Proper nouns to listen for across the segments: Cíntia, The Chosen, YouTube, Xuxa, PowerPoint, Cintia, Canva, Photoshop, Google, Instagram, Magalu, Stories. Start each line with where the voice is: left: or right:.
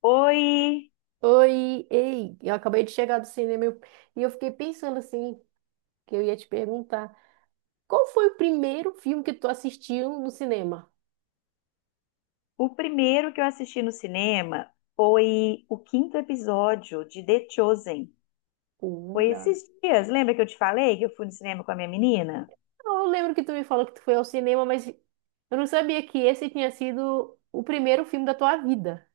left: Oi!
right: Oi, ei, eu acabei de chegar do cinema e eu fiquei pensando assim, que eu ia te perguntar, qual foi o primeiro filme que tu assistiu no cinema?
left: O primeiro que eu assisti no cinema foi o quinto episódio de The Chosen. Foi
right: Olha,
left: esses dias, lembra que eu te falei que eu fui no cinema com a minha menina?
right: eu lembro que tu me falou que tu foi ao cinema, mas eu não sabia que esse tinha sido o primeiro filme da tua vida.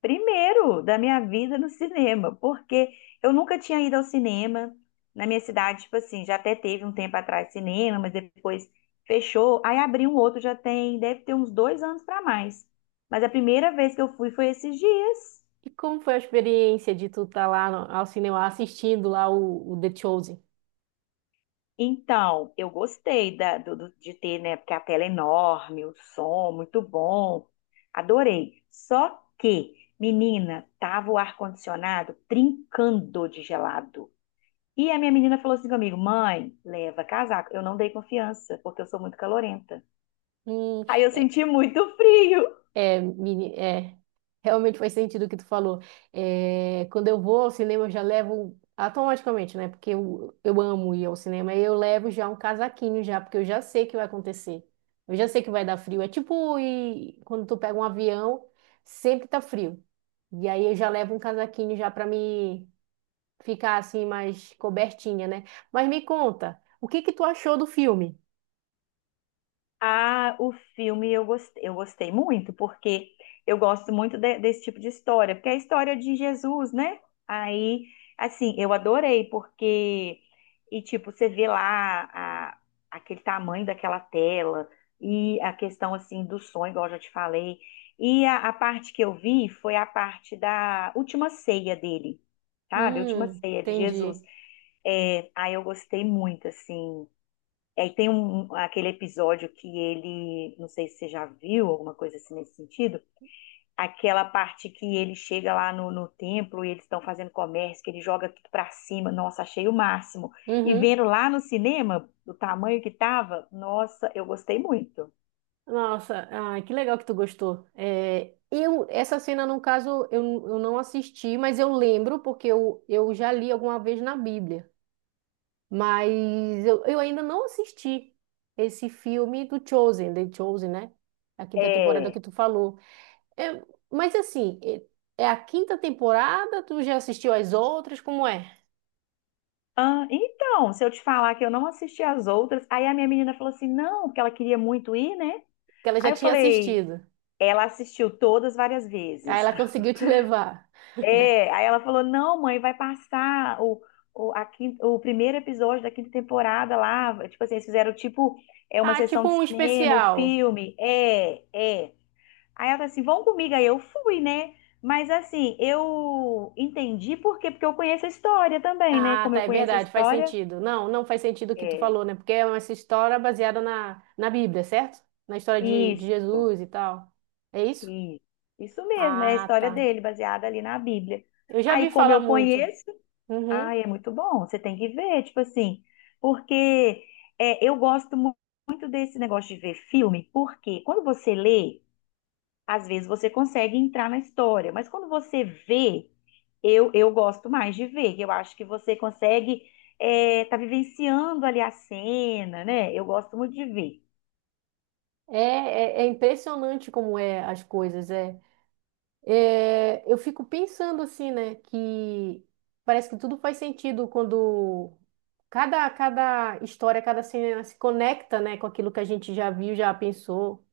left: Primeiro da minha vida no cinema, porque eu nunca tinha ido ao cinema na minha cidade, tipo assim, já até teve um tempo atrás cinema, mas depois fechou, aí abriu um outro, já tem, deve ter uns dois anos para mais. Mas a primeira vez que eu fui foi esses dias.
right: E como foi a experiência de tu estar lá ao cinema assistindo lá o The Chosen?
left: Então, eu gostei de ter, né? Porque a tela é enorme, o som muito bom. Adorei. Só que, menina, tava o ar-condicionado trincando de gelado. E a minha menina falou assim comigo: mãe, leva casaco. Eu não dei confiança, porque eu sou muito calorenta.
right: Hum.
left: Aí eu senti muito frio.
right: É, meni- é, Realmente faz sentido o que tu falou. É, quando eu vou ao cinema, eu já levo automaticamente, né? Porque eu amo ir ao cinema, e eu levo já um casaquinho já, porque eu já sei que vai acontecer. Eu já sei que vai dar frio. É tipo quando tu pega um avião, sempre tá frio. E aí eu já levo um casaquinho já pra me ficar assim mais cobertinha, né? Mas me conta, o que que tu achou do filme?
left: Ah, o filme eu gostei muito, porque eu gosto muito desse tipo de história, porque é a história de Jesus, né? Aí, assim, eu adorei, porque, e tipo, você vê lá aquele tamanho daquela tela, e a questão, assim, do sonho, igual eu já te falei, e a parte que eu vi foi a parte da última ceia dele, sabe? A última ceia de Jesus.
right: Entendi.
left: É, aí eu gostei muito, assim, e aí tem aquele episódio que ele, não sei se você já viu, alguma coisa assim nesse sentido, aquela parte que ele chega lá no templo e eles estão fazendo comércio, que ele joga tudo pra cima, nossa, achei o máximo. E
right: Uhum.
left: vendo lá no cinema, do tamanho que tava, nossa, eu gostei muito.
right: Nossa, ai, que legal que tu gostou. É, eu, essa cena, no caso, eu não assisti, mas eu lembro porque eu já li alguma vez na Bíblia. Mas eu ainda não assisti esse filme do Chosen, The Chosen, né? A quinta temporada
left: É.
right: que tu falou. É, mas assim, é a quinta temporada, tu já assistiu as outras? Como é?
left: Ah, então, se eu te falar que eu não assisti as outras, aí a minha menina falou assim, não, porque ela queria muito ir, né?
right: Que ela já
left: Aí eu
right: tinha
left: falei,
right: assistido.
left: ela assistiu todas várias
right: Aí
left: vezes.
right: ela conseguiu te levar.
left: É, aí ela falou: não, mãe, vai passar o primeiro episódio da quinta temporada lá. Tipo assim, eles fizeram tipo é uma
right: Ah,
left: sessão
right: tipo
left: de
right: um
left: cinema, o
right: especial.
left: filme. É, é. Aí ela falou assim: vão comigo. Aí eu fui, né? Mas assim, eu entendi por quê, porque eu conheço a história também, né?
right: Ah,
left: Como
right: tá,
left: eu
right: é
left: conheço a
right: verdade, faz
left: história,
right: sentido. Não, não faz sentido o que tu
left: é
right: falou, né? Porque é essa história baseada na Bíblia, certo? Na história de
left: isso,
right: Jesus e tal. É isso?
left: isso, isso mesmo, é a
right: Ah,
left: história
right: tá.
left: dele, baseada ali na Bíblia.
right: Eu já vi
left: Aí, como
right: falar
left: eu
right: muito.
left: conheço.
right: Uhum.
left: Ai, é muito bom. Você tem que ver, tipo assim, porque é, eu gosto muito desse negócio de ver filme, porque quando você lê, às vezes você consegue entrar na história, mas quando você vê, eu gosto mais de ver, que eu acho que você consegue tá vivenciando ali a cena, né? Eu gosto muito de ver.
right: É impressionante como é as coisas. É. É, eu fico pensando assim, né? Que parece que tudo faz sentido quando cada história, cada cena se conecta, né? Com aquilo que a gente já viu, já pensou.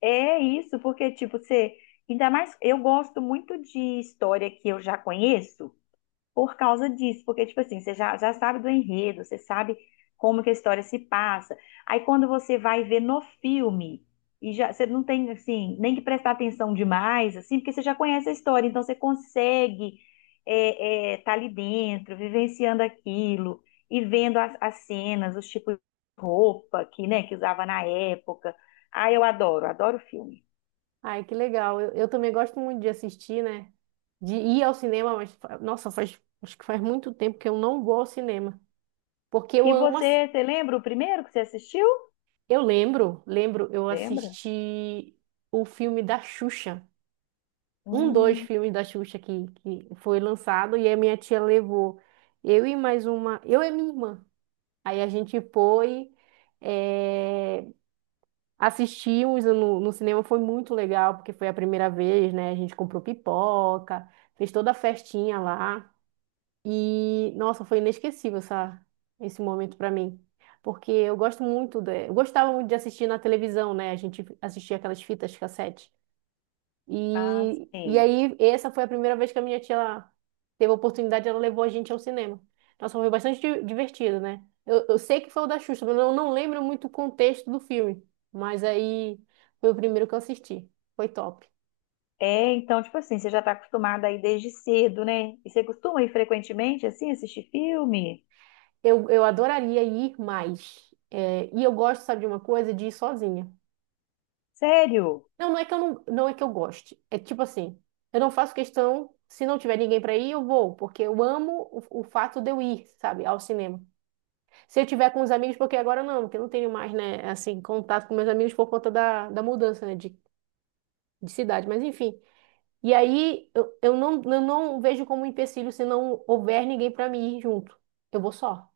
left: É isso, porque, tipo, você. Ainda mais, eu gosto muito de história que eu já conheço. Por causa disso, porque, tipo assim, você já sabe do enredo, você sabe como que a história se passa. Aí quando você vai ver no filme, e já, você não tem, assim, nem que prestar atenção demais, assim, porque você já conhece a história, então você consegue tá ali dentro, vivenciando aquilo, e vendo as cenas, os tipos de roupa que, né, que usava na época. Ah, eu adoro, adoro filme.
right: Ai, que legal. Eu também gosto muito de assistir, né? De ir ao cinema, mas, nossa, faz, acho que faz muito tempo que eu não vou ao cinema. Porque eu
left: E
right: amo.
left: você lembra o primeiro que você assistiu?
right: Eu lembro, lembro, eu
left: Lembra?
right: assisti o filme da Xuxa. Um, dois
left: Hum,
right: filmes da Xuxa que foi lançado e a minha tia levou. Eu e mais uma. Eu e minha irmã. Aí a gente foi. eh, Assistimos no cinema, foi muito legal, porque foi a primeira vez, né? A gente comprou pipoca, fez toda a festinha lá. E, nossa, foi inesquecível essa, esse momento para mim. Porque eu gosto muito, de, eu gostava muito de assistir na televisão, né? A gente assistia aquelas fitas cassete.
left: ah,
right: E
left: sim.
right: aí, essa foi a primeira vez que a minha tia ela teve a oportunidade, ela levou a gente ao cinema. Nossa, foi bastante divertido, né? Eu sei que foi o da Xuxa, mas eu não lembro muito o contexto do filme. Mas aí foi o primeiro que eu assisti. Foi top.
left: É, então, tipo assim, você já tá acostumada aí desde cedo, né? E você costuma ir frequentemente, assim, assistir filme?
right: Eu adoraria ir mais. É, e eu gosto, sabe, de uma coisa, de ir sozinha.
left: Sério?
right: Não, não é que eu não, não é que eu goste. É tipo assim, eu não faço questão, se não tiver ninguém para ir, eu vou, porque eu amo o fato de eu ir, sabe, ao cinema. Se eu tiver com os amigos, porque agora não, porque eu não tenho mais, né, assim, contato com meus amigos por conta da mudança, né, de cidade, mas enfim. E aí eu não, eu não vejo como um empecilho se não houver ninguém para mim ir junto. Eu vou só.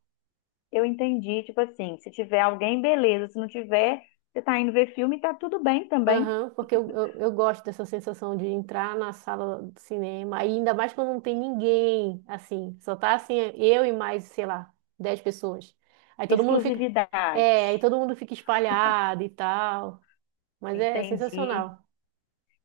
left: Eu entendi, tipo assim, se tiver alguém, beleza. Se não tiver, você tá indo ver filme, tá tudo bem também.
right: Aham, porque eu gosto dessa sensação de entrar na sala do cinema, aí ainda mais quando não tem ninguém, assim, só tá assim, eu e mais, sei lá, 10 pessoas. Aí todo mundo fica,
left: Exclusividade.
right: é, aí todo mundo fica espalhado e tal, mas é,
left: Entendi.
right: sensacional.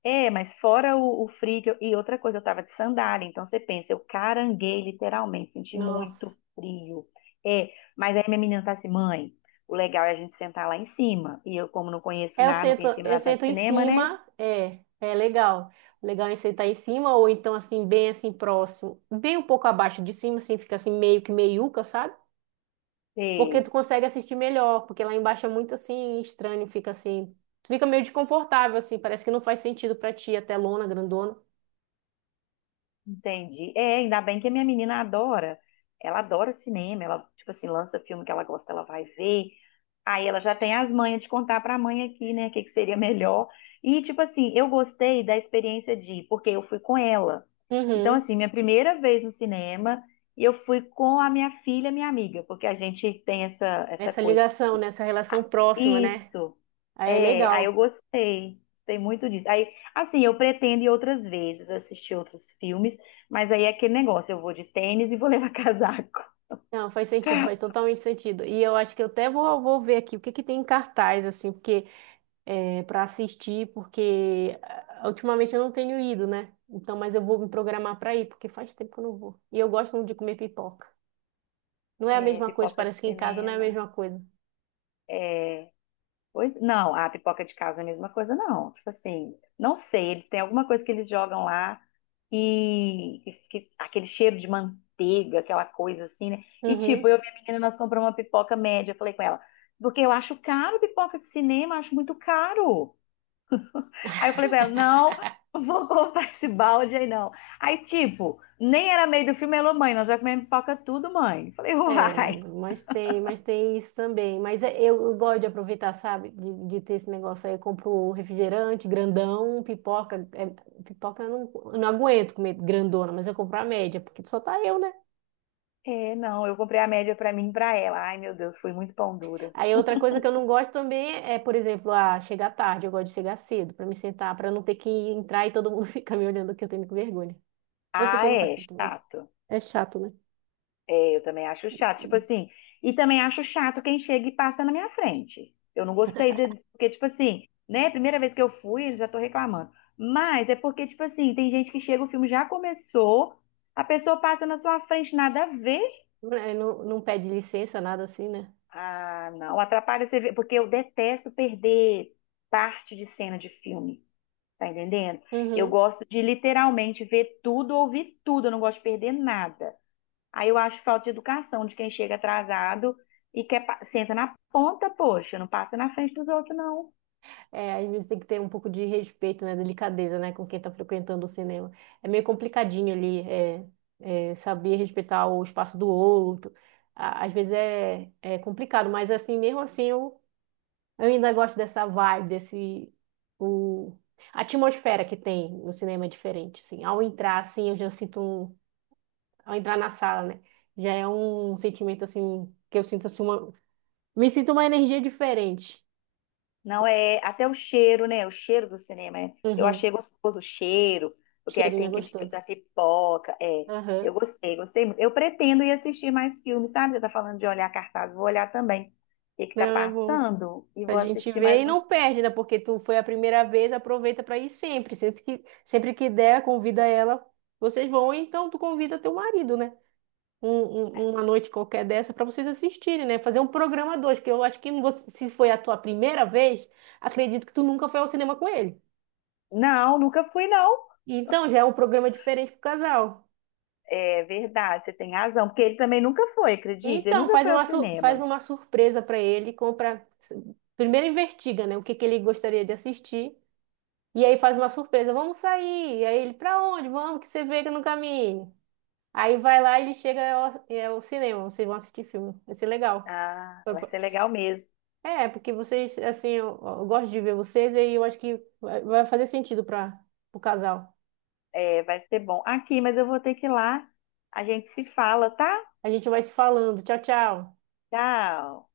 left: É, mas fora o frio, e outra coisa, eu tava de sandália, então você pensa, eu caranguei literalmente, senti
right: Nossa.
left: muito frio. É, mas aí minha menina tá assim, mãe, o legal é a gente sentar lá em cima. E eu, como não conheço
right: É,
left: nada, não conhecia
right: eu
left: nada
right: sento
left: de
right: em
left: cinema, né?
right: cima, é, é legal. O legal é sentar em cima ou então assim, bem assim próximo, bem um pouco abaixo de cima, assim, fica assim meio que meiuca, sabe? Porque tu
left: Sei,
right: consegue assistir melhor, porque lá embaixo é muito assim estranho, fica assim, tu fica meio desconfortável assim, parece que não faz sentido pra ti a telona grandona.
left: entendi. É, ainda bem que a minha menina adora, ela adora cinema, ela, tipo assim, lança filme que ela gosta, ela vai ver. Aí ela já tem as manhas de contar para a mãe aqui, né, o que que seria melhor. E, tipo assim, eu gostei da experiência de ir, porque eu fui com ela. Então,
right: Uhum.
left: assim, minha primeira vez no cinema, e eu fui com a minha filha, minha amiga, porque a gente tem essa
right: Essa
left: coisa.
right: ligação, né? Essa relação
left: Ah,
right: próxima, né?
left: isso.
right: Aí é
left: É, aí eu
right: legal.
left: gostei. Gostei muito disso. Aí, assim, eu pretendo ir outras vezes, assistir outros filmes, mas aí é aquele negócio, eu vou de tênis e vou levar casaco.
right: Não, faz sentido, faz totalmente sentido. E eu acho que eu até vou, vou ver aqui o que que tem em cartaz, assim, porque para assistir, porque ah, ultimamente eu não tenho ido, né? Então, mas eu vou me programar para ir, porque faz tempo que eu não vou. E eu gosto muito de comer pipoca. Não é a
left: É,
right: mesma coisa,
left: pipoca de
right: parece que em casa não é a
left: cinema.
right: mesma coisa.
left: É, pois não, a pipoca de casa é a mesma coisa, não. Tipo assim, não sei, eles têm alguma coisa que eles jogam lá e aquele cheiro de manteiga, aquela coisa assim, né? E
right: Uhum.
left: tipo, eu e minha menina, nós compramos uma pipoca média. Eu falei com ela, porque eu acho caro pipoca de cinema, acho muito caro. Aí eu falei com ela, não, não vou comprar esse balde aí não. Aí tipo, nem era meio do filme, ela, mãe, nós já comemos pipoca tudo, mãe. Eu falei,
right: É,
left: uai.
right: mas tem isso também. Eu gosto de aproveitar, sabe? De ter esse negócio aí. Eu compro refrigerante, grandão, pipoca. É, pipoca eu não aguento comer grandona, mas eu compro a média, porque só tá eu, né?
left: É, não, eu comprei a média pra mim e pra ela. Ai, meu Deus, fui muito pão dura.
right: Aí outra coisa que eu não gosto também é, por exemplo, ah, chegar tarde, eu gosto de chegar cedo para me sentar, para não ter que entrar e todo mundo ficar me olhando que eu tenho vergonha. Eu sei
left: Ah,
right: que não faz
left: é
right: sentido, mas
left: chato.
right: é chato, né?
left: É, eu também acho chato. Tipo assim, e também acho chato quem chega e passa na minha frente. Eu não gostei de, porque, tipo assim, né? Primeira vez que eu fui, eu já tô reclamando. Mas é porque, tipo assim, tem gente que chega, o filme já começou, a pessoa passa na sua frente, nada a ver.
right: É, não, não pede licença, nada assim, né?
left: Ah, não, atrapalha você ver, porque eu detesto perder parte de cena de filme, tá entendendo? Eu
right: Uhum.
left: gosto de literalmente ver tudo, ouvir tudo, eu não gosto de perder nada. Aí eu acho falta de educação de quem chega atrasado e quer senta na ponta, poxa, não passa na frente dos outros, não.
right: É, às vezes tem que ter um pouco de respeito, né? Delicadeza, né? Com quem tá frequentando o cinema. É meio complicadinho ali, é, saber respeitar o espaço do outro. Às vezes é complicado, mas assim, mesmo assim, eu ainda gosto dessa vibe, desse o a atmosfera que tem no cinema é diferente, assim. Ao entrar assim, eu já sinto um, ao entrar na sala, né? Já é um sentimento assim que eu sinto assim uma me sinto uma energia diferente.
left: Não é até o cheiro, né? O cheiro do cinema. Eu
right: Uhum.
left: achei gostoso o cheiro, porque aí
right: Cheirinho
left: tem
right: é
left: aquele cheiro
right: gostoso.
left: da pipoca. É, eu
right: Aham.
left: gostei, gostei muito. Eu pretendo ir assistir mais filmes, sabe? Você tá falando de olhar cartaz, vou olhar também. O que que tá
right: Não é bom.
left: passando? E
right: A
left: vou
right: gente
left: assistir
right: vê e
left: mais uns
right: não
left: filmes.
right: perde, né? Porque tu foi a primeira vez, aproveita para ir sempre, sempre que der, convida ela. Vocês vão, então tu convida teu marido, né? um- uma noite qualquer dessa para vocês assistirem, né? Fazer um programa dois, que eu acho que você- se foi a tua primeira vez, acredito que tu nunca foi ao cinema com ele.
left: Não, nunca fui, não.
right: Então já é um programa diferente pro casal.
left: É verdade, você tem razão, porque ele também nunca foi, acredita? Ele
right: Então
left: nunca
right: faz
left: foi ao
right: uma faz
left: cinema.
right: uma surpresa para ele, compra primeiro investiga, né, o que que ele gostaria de assistir e aí faz uma surpresa, vamos sair. E aí ele para onde? Vamos que você vê no caminho. Aí vai lá e ele chega ao, é, ao cinema, vocês vão assistir filme. Vai ser legal.
left: Ah, vai ser legal mesmo.
right: É, porque vocês, assim, eu gosto de ver vocês e eu acho que vai fazer sentido para o casal.
left: É, vai ser bom. Aqui, mas eu vou ter que ir lá. A gente se fala, tá?
right: A gente vai se falando. Tchau, tchau.
left: Tchau.